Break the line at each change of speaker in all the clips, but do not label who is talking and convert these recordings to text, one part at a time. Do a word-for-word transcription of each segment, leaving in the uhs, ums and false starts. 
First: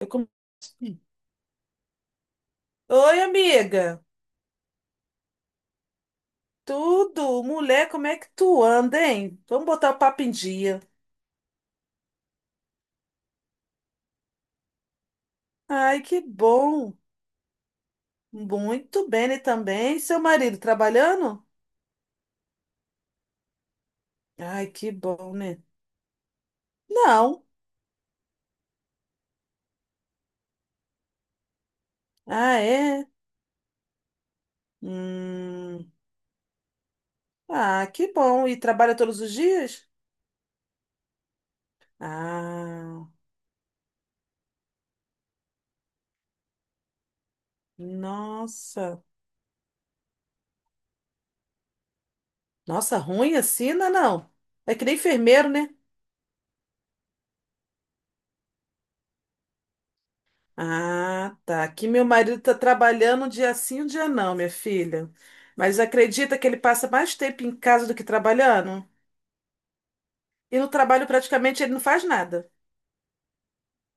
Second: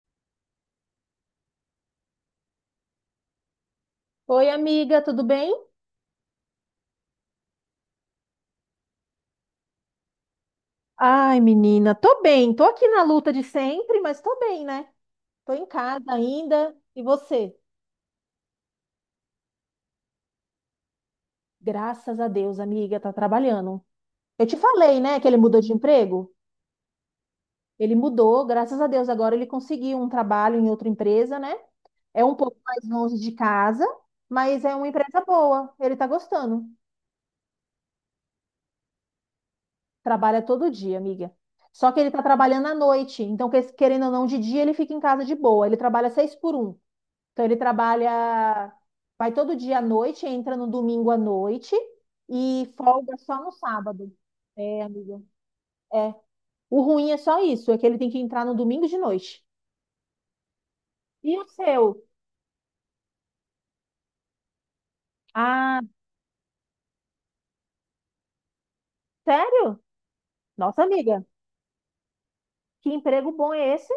Eu come- Oi, amiga.
Oi, amiga, tudo bem?
Tudo? Mulher, como é que tu anda, hein? Vamos botar o papo em dia.
Ai, menina, tô bem, tô aqui na luta de sempre, mas tô bem, né? Tô em
Ai,
casa
que
ainda.
bom.
E você?
Muito bem, né, também. Seu marido trabalhando?
Graças a Deus, amiga, tá trabalhando. Eu te
Ai, que
falei, né, que
bom,
ele mudou
né?
de emprego?
Não.
Ele mudou, graças a Deus, agora ele conseguiu um trabalho em outra empresa, né? É um pouco
Ah,
mais
é?
longe de casa, mas é uma empresa boa.
Hum.
Ele tá gostando.
Ah, que bom. E trabalha todos os dias?
Trabalha todo dia, amiga. Só que ele tá trabalhando à
Ah,
noite, então que- querendo ou não, de dia ele fica em casa de boa. Ele trabalha seis por um. Então ele trabalha,
nossa.
vai todo dia à noite, entra no domingo à noite e
Nossa,
folga
ruim
só no
assim, não, é
sábado.
não. É
É,
que nem
amiga.
enfermeiro, né?
É. O ruim é só isso, é que ele tem que entrar no domingo de noite.
Ah,
E o
tá.
seu?
Aqui meu marido tá trabalhando um dia sim, um dia não, minha filha. Mas
Ah,
acredita que ele passa mais tempo em casa do que trabalhando?
sério?
E no
Nossa,
trabalho
amiga,
praticamente ele não faz nada.
que emprego bom é esse?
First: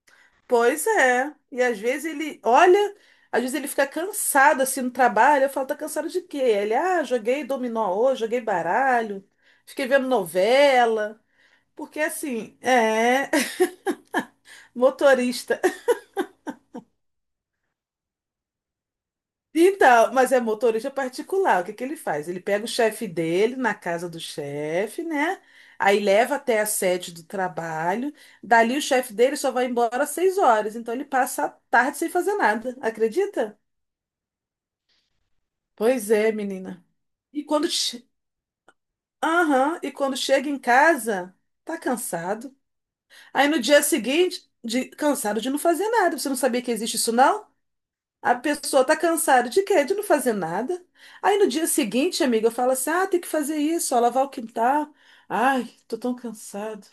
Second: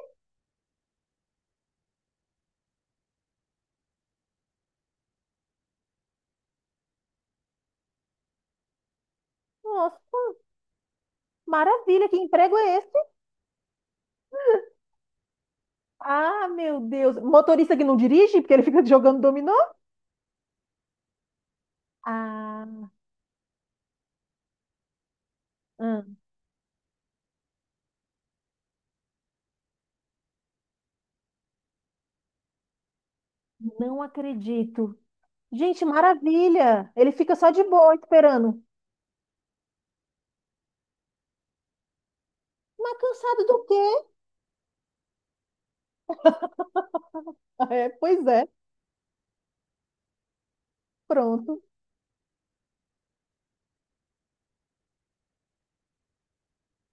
Pois é. E às vezes ele olha, às vezes ele fica cansado assim no trabalho. Eu falo, tá cansado de quê? Ele, ah, joguei dominó hoje, joguei baralho, fiquei vendo
Nossa,
novela. Porque
maravilha, que emprego
assim,
é esse?
é, motorista.
Ah, meu Deus. Motorista que não dirige, porque ele fica jogando dominó?
Então, mas é motorista particular. O que que ele faz? Ele pega o
Ah,
chefe dele na casa do chefe, né? Aí
ah,
leva até a sede do trabalho. Dali o chefe dele só vai embora às seis horas. Então ele passa a tarde sem fazer nada. Acredita?
não acredito. Gente,
Pois é, menina.
maravilha. Ele fica
E
só de
quando,
boa
che-
esperando.
Aham, e quando chega em casa, tá cansado.
Mas cansado
Aí no
do
dia
quê?
seguinte, de- cansado de não fazer nada. Você não sabia que existe isso, não?
É, pois
A
é,
pessoa tá cansada de quê? De não fazer nada. Aí no
pronto.
dia seguinte, amiga, eu falo assim: ah, tem que fazer isso, ó, lavar o quintal. Ai, tô tão cansado.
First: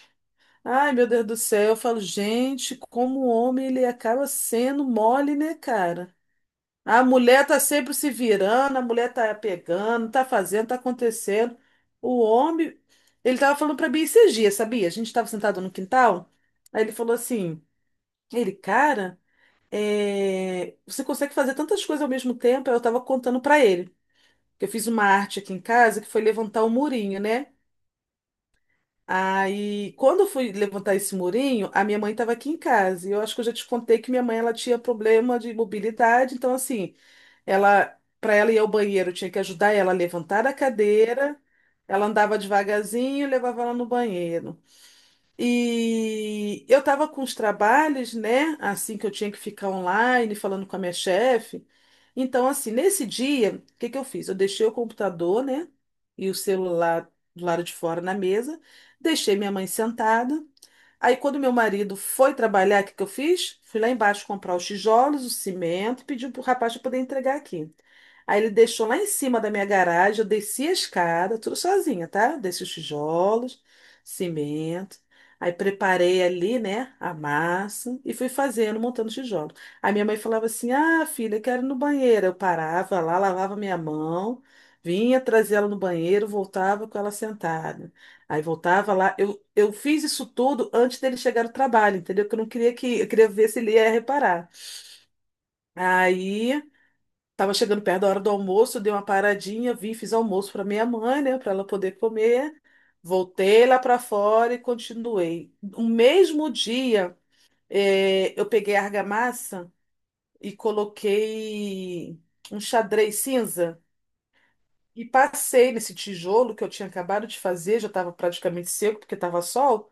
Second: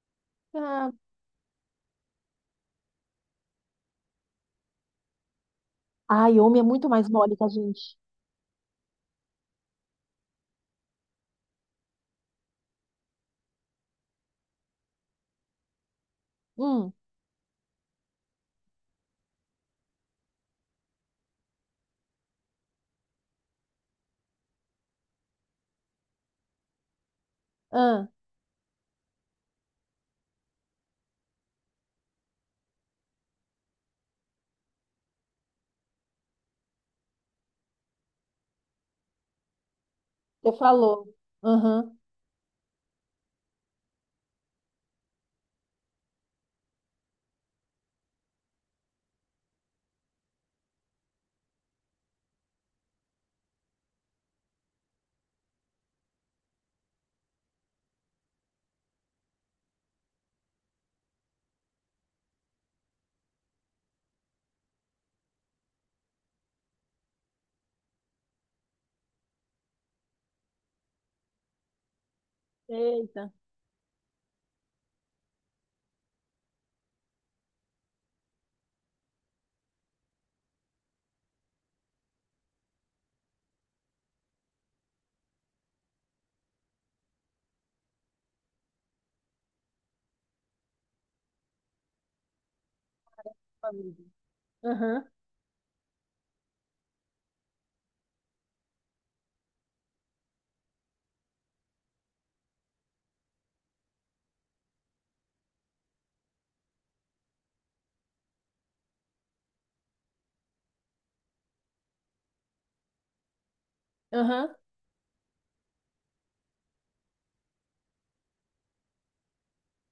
Ah,
Ai, meu Deus do céu. Eu falo, gente, como o homem ele acaba sendo mole, né, cara?
ai, homem é muito
A
mais mole que
mulher
a
tá sempre
gente.
se virando, a mulher tá pegando, tá fazendo, tá acontecendo. O homem, ele tava falando pra mim esses dias, sabia? A gente tava sentado no quintal, aí
Hum,
ele falou assim: ele, cara é, você consegue fazer tantas coisas ao mesmo tempo. Eu estava contando para ele que eu fiz uma arte aqui em casa que foi levantar o murinho, né?
ah,
Aí, quando eu fui levantar esse murinho, a minha mãe estava aqui em casa. E eu acho que eu já te contei que minha mãe ela tinha problema de mobilidade, então assim, ela para ela ir ao banheiro, eu tinha que ajudar ela a levantar a
você falou.
cadeira.
Aham.
Ela andava devagarzinho, e levava ela no banheiro. E eu estava com os trabalhos, né? Assim que eu tinha que ficar online falando com a minha chefe. Então, assim, nesse dia, o que que eu fiz? Eu deixei o computador, né? E o celular do lado de fora na mesa, deixei minha mãe sentada. Aí, quando meu marido foi trabalhar, o que que eu fiz? Fui lá embaixo comprar os tijolos, o cimento, pedi pro rapaz para poder entregar aqui. Aí ele deixou lá em cima da minha garagem, eu desci a escada, tudo sozinha, tá? Desci os
Eita,
tijolos, cimento. Aí preparei ali, né, a massa e fui fazendo, montando os tijolos. Aí minha mãe falava assim: ah, filha, quero ir no banheiro. Eu parava lá, lavava minha mão, vinha, trazia ela no banheiro, voltava com ela sentada. Aí voltava lá. Eu, eu fiz isso tudo antes dele chegar no trabalho, entendeu? Que eu não queria que. Eu queria ver se ele ia
família.
reparar.
Aham,
Aí tava chegando perto da hora do almoço, dei uma paradinha, vim, fiz almoço para minha mãe, né? Para ela poder comer. Voltei lá para fora e continuei. No mesmo dia, eh, eu peguei a argamassa e coloquei um xadrez cinza.
aham.
E passei nesse tijolo que eu tinha acabado de fazer, já estava praticamente seco, porque estava sol.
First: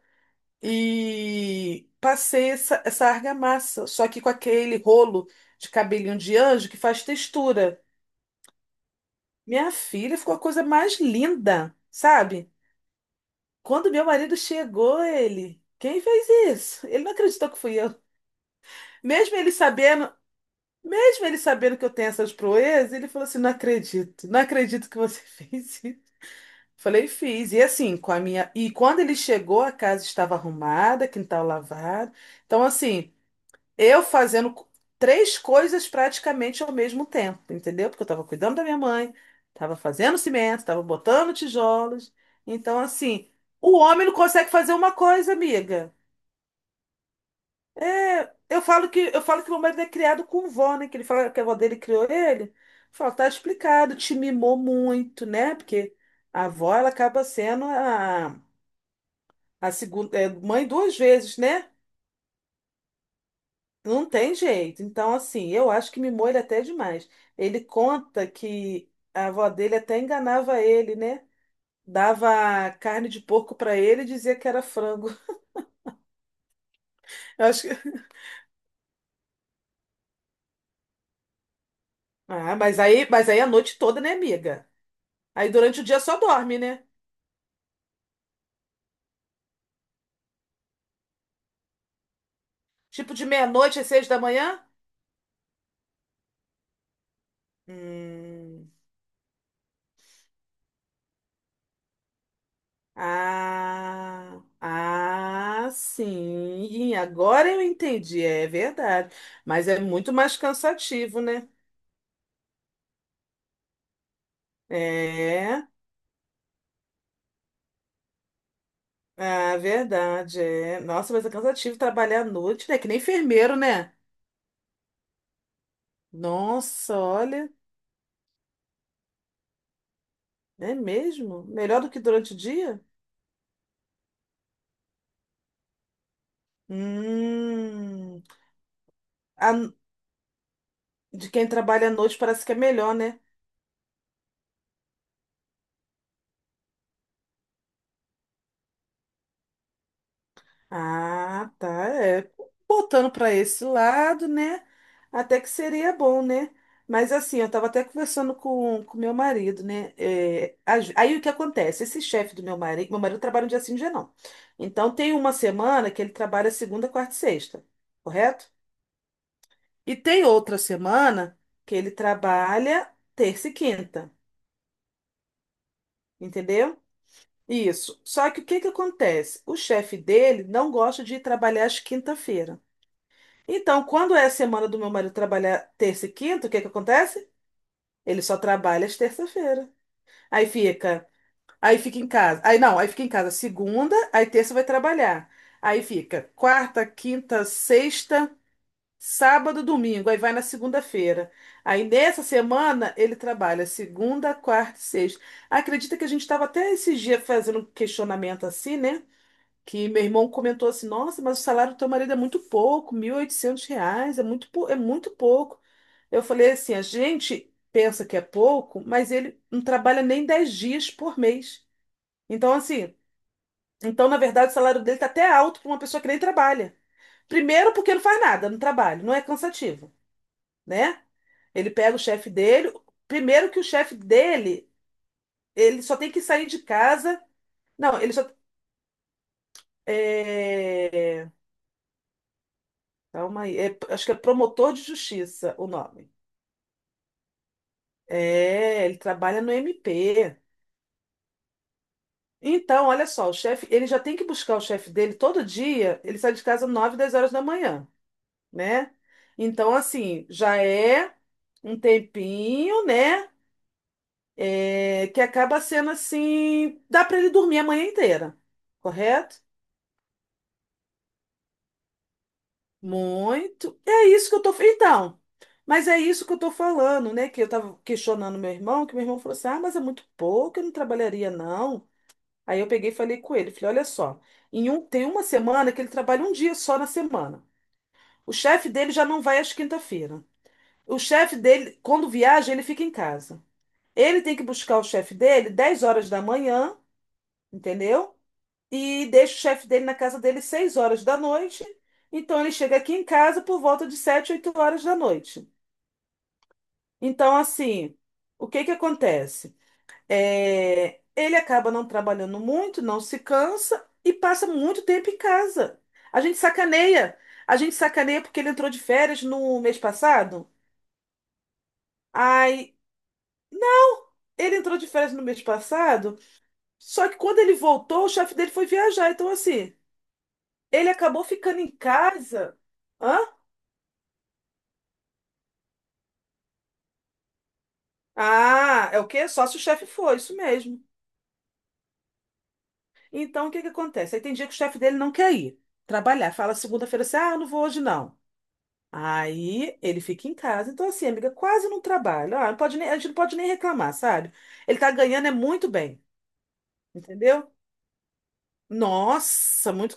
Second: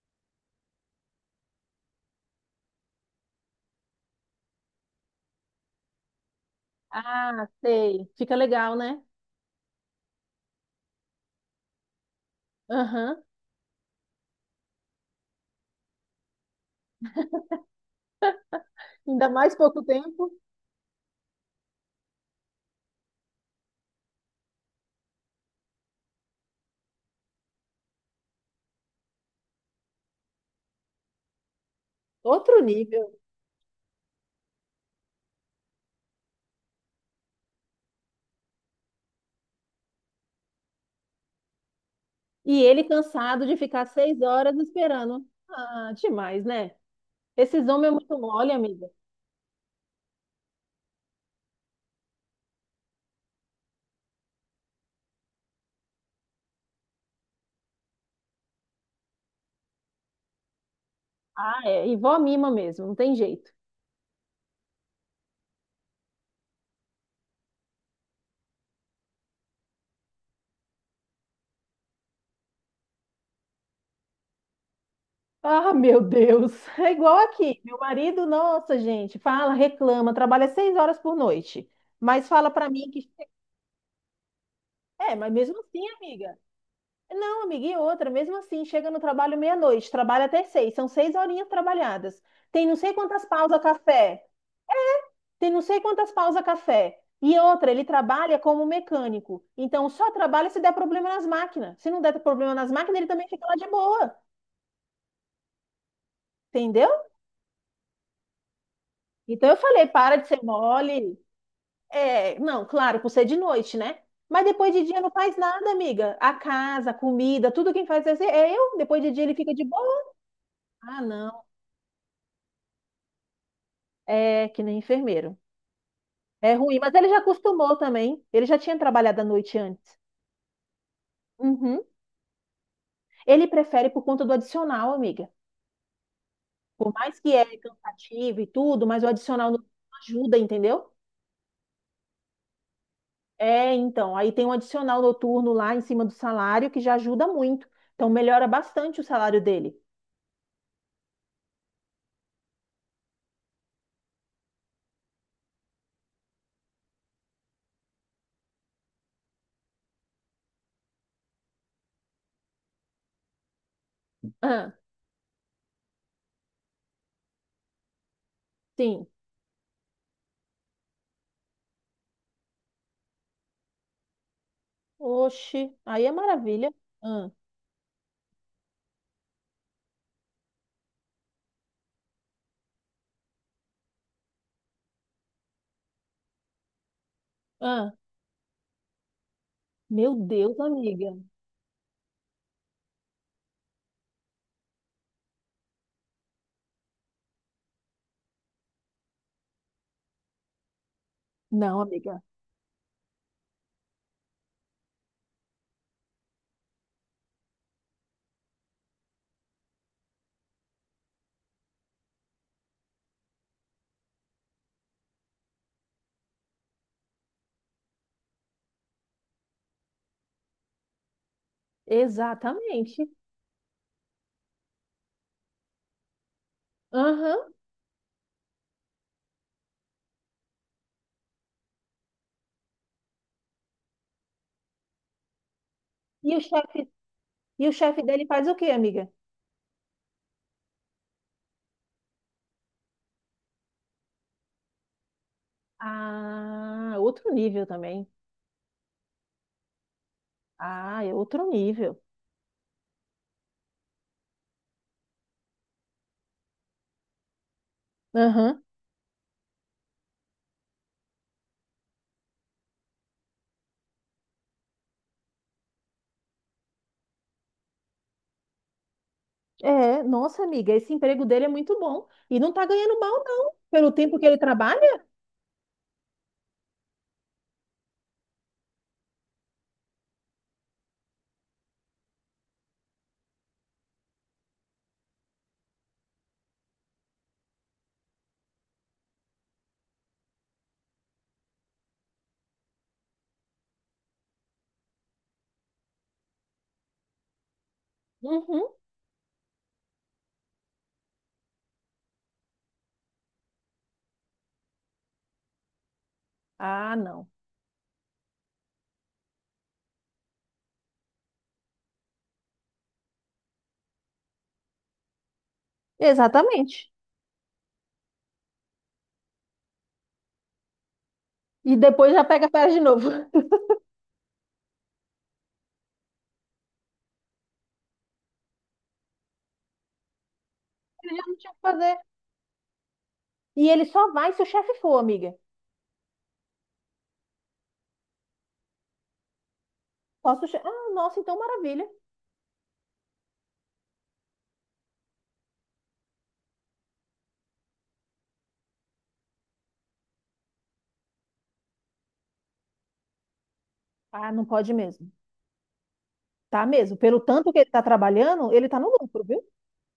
E passei essa, essa argamassa, só que com aquele rolo de cabelinho de anjo que faz
Ah,
textura.
sei. Fica legal, né?
Minha filha ficou a coisa mais linda, sabe?
Aham.
Quando meu marido chegou, ele, quem fez isso? Ele não acreditou que fui eu.
Ainda
Mesmo ele
mais pouco
sabendo,
tempo.
mesmo ele sabendo que eu tenho essas proezas, ele falou assim: "Não acredito, não acredito que você fez isso". Falei, fiz. E assim, com a minha. E quando ele chegou, a casa estava arrumada, quintal lavado.
Outro
Então, assim,
nível.
Eu fazendo co- três coisas praticamente ao mesmo tempo, entendeu? Porque eu estava cuidando da minha mãe, estava fazendo cimento, estava botando tijolos.
E
Então,
ele
assim,
cansado de
o
ficar
homem não
seis
consegue
horas
fazer uma
esperando.
coisa,
Ah,
amiga.
demais, né? Esses homens é muito
É,
mole,
Eu
amiga.
falo que eu falo que meu marido é criado com vó, né? Que ele fala que a avó dele criou ele. Fala, tá explicado, te mimou muito, né? Porque a avó, ela acaba sendo a, a segunda, é, mãe duas vezes,
Ah,
né?
é. E vó mima mesmo, não tem jeito.
Não tem jeito. Então, assim, eu acho que mimou ele até demais. Ele conta que a avó dele até enganava ele, né? Dava carne de porco pra ele e dizia que era frango.
Ah, meu Deus. É igual
Eu
aqui.
acho que...
Meu marido, nossa, gente, fala, reclama, trabalha seis horas por noite. Mas fala
Ah,
pra
mas
mim que.
aí, mas aí a noite toda, né, amiga?
É, mas
Aí
mesmo
durante o
assim,
dia só
amiga.
dorme, né?
Não, amiga, e outra, mesmo assim, chega no trabalho meia-noite, trabalha até seis, são seis horinhas trabalhadas. Tem não sei
Tipo
quantas
de
pausas
meia-noite às seis da
café,
manhã?
tem não sei quantas pausas café. E outra, ele trabalha como
Hum.
mecânico. Então, só trabalha se der problema nas máquinas. Se não der problema nas máquinas, ele também fica lá de boa,
Ah, ah,
entendeu?
sim. Agora eu entendi. É verdade.
Então, eu
Mas é
falei,
muito
para de
mais
ser mole.
cansativo, né?
É, não, claro, por ser de noite, né? Mas depois de dia não faz
É.
nada, amiga. A casa, a comida, tudo quem faz é é eu. Depois de dia ele fica
Ah,
de boa.
verdade, é.
Ah,
Nossa, mas é
não.
cansativo trabalhar à noite, né? Que nem enfermeiro, né?
É que nem enfermeiro. É ruim, mas
Nossa,
ele já
olha,
acostumou também. Ele já tinha trabalhado à noite antes.
é mesmo?
Uhum.
Melhor do que durante o dia?
Ele prefere por conta do adicional, amiga. Por mais que é
Hum.
cansativo e tudo, mas o adicional noturno
a-
ajuda, entendeu?
de quem trabalha à noite parece que é melhor, né?
É, então, aí tem um adicional noturno lá em cima do salário que já ajuda muito. Então melhora bastante o salário dele.
Ah, tá. É, botando para esse lado, né? Até que seria bom, né? Mas assim, eu estava até conversando com com meu marido, né? É, as- aí o que acontece? Esse chefe do meu marido, meu marido trabalha um dia sim, um dia não.
Ah,
Então tem uma semana que ele trabalha segunda, quarta e sexta, correto?
sim.
E tem outra semana que ele trabalha terça e quinta,
Oxi, aí é maravilha.
entendeu?
Ah,
Isso. Só que o que que acontece? O chefe dele não gosta de ir trabalhar às quinta-feira. Então, quando é a semana do meu marido trabalhar terça e quinta, o que que acontece?
ah,
Ele só trabalha às terça-feira.
Meu
Aí
Deus,
fica,
amiga.
aí fica em casa. Aí não, aí fica em casa segunda, aí terça vai trabalhar. Aí fica quarta, quinta, sexta, sábado, domingo. Aí vai na segunda-feira.
Não,
Aí
amiga.
nessa semana ele trabalha segunda, quarta e sexta. Acredita que a gente estava até esse dia fazendo um questionamento assim, né? Que meu irmão comentou assim, nossa, mas o salário do teu marido é muito pouco, mil e oitocentos reais, é muito, pou- é muito pouco. Eu falei assim, a gente pensa que é pouco, mas ele não trabalha nem dez dias por mês. Então, assim,
Exatamente.
então, na verdade, o salário dele está até alto para uma pessoa que nem trabalha.
Aham.
Primeiro, porque não faz nada no trabalho, não é cansativo, né? Ele pega o chefe dele. Primeiro que o chefe dele, ele só tem que
E o
sair de
chefe,
casa.
e o
Não,
chefe
ele
dele
só.
faz o quê, amiga?
É, calma aí. É- acho que é promotor de justiça o nome.
Ah, outro nível também.
É, ele trabalha no M P.
Ah, é outro nível.
Então, olha só, o chefe, ele já tem que buscar o chefe dele todo dia. Ele sai de casa nove dez horas da manhã,
Aham.
né? Então, assim, já é um tempinho, né? É, que acaba sendo assim, dá para ele dormir a manhã inteira, correto?
É, nossa, amiga, esse emprego dele é muito bom. E não tá ganhando mal, não,
Muito.
pelo
É
tempo que
isso que
ele
eu tô.
trabalha.
Então, mas é isso que eu tô falando, né? Que eu tava questionando meu irmão, que meu irmão falou assim: ah, mas é muito pouco, eu não trabalharia, não. Aí eu peguei e falei com ele, falei, olha só, em um, tem uma semana que ele trabalha um dia só na semana. O chefe dele já não vai às quinta-feira. O chefe dele, quando viaja, ele fica em casa. Ele tem que buscar o chefe dele dez horas da manhã, entendeu?
Uhum.
E deixa o chefe dele na casa dele seis horas da noite. Então ele chega aqui em casa por volta de sete, oito horas da noite.
Ah, não.
Então, assim, o que que acontece? É, ele acaba não trabalhando muito, não se cansa e passa muito tempo em casa. A gente
Exatamente.
sacaneia. A gente sacaneia porque ele entrou de férias no mês passado.
E depois já pega férias
Ai,
de novo.
não! Ele entrou de férias no mês passado, só que quando ele voltou, o chefe dele foi viajar. Então, assim, ele
Ele já
acabou
não tinha o
ficando
que
em
fazer.
casa. Hã?
E ele só vai se o chefe for, amiga.
Ah, é o quê? Só se o chefe for, isso
Posso che-
mesmo.
Ah, nossa, então maravilha.
Então, o que que acontece? Aí tem dia que o chefe dele não quer ir trabalhar. Fala segunda-feira assim, ah, eu não vou hoje não. Aí ele fica em casa. Então, assim, amiga, quase não trabalha. Ah, não pode nem- a gente não pode nem reclamar,
Ah,
sabe?
não pode
Ele tá
mesmo.
ganhando é muito bem,
Tá mesmo. Pelo
entendeu?
tanto que ele tá trabalhando, ele tá no lucro, viu?
Nossa, muito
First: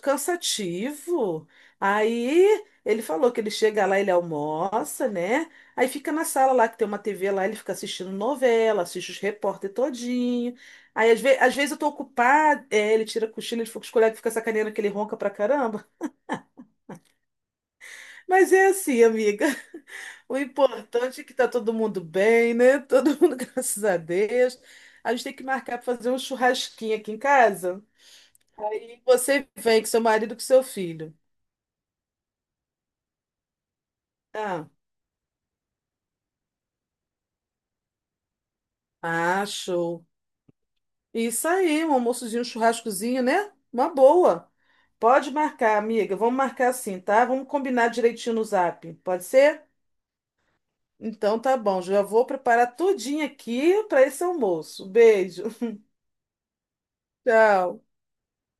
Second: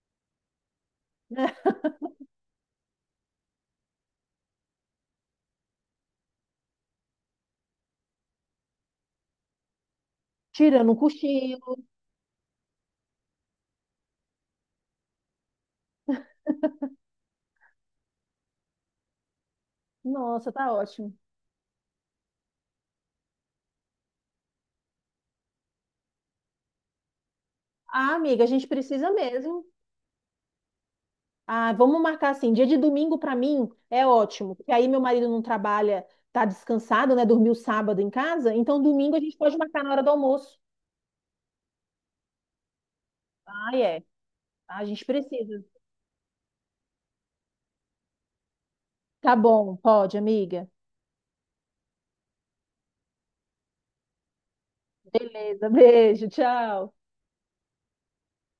cansativo.
Né?
Aí ele falou que ele chega lá, ele almoça, né? Aí fica na sala lá, que tem uma T V lá, ele fica assistindo novela, assiste os repórter todinho.
Tirando um
Aí às, ve- às
cochilo.
vezes eu tô ocupada, é, ele tira a cochilo, ele fica com os colegas, fica sacaneando que ele ronca pra caramba. Mas é assim, amiga. O
Nossa, tá ótimo.
importante é que tá todo mundo bem, né? Todo mundo, graças a Deus. A gente tem que marcar pra fazer um churrasquinho aqui em casa.
Ah, amiga, a gente
Aí
precisa
você
mesmo.
vem com seu marido, com seu filho.
Ah, vamos marcar assim, dia de domingo pra mim é ótimo,
Ah.
porque aí meu marido não trabalha, tá descansado, né? Dormiu sábado em casa, então domingo a gente
Ah,
pode marcar na hora
show.
do almoço.
Isso aí, um almoçozinho, um churrascozinho, né?
Ah,
Uma
é.
boa.
Ah, a gente
Pode
precisa.
marcar, amiga. Vamos marcar assim, tá? Vamos combinar direitinho no Zap. Pode
Tá
ser?
bom, pode, amiga.
Então tá bom. Já vou preparar tudinho aqui para esse almoço. Beijo.
Beleza, beijo, tchau.
Tchau.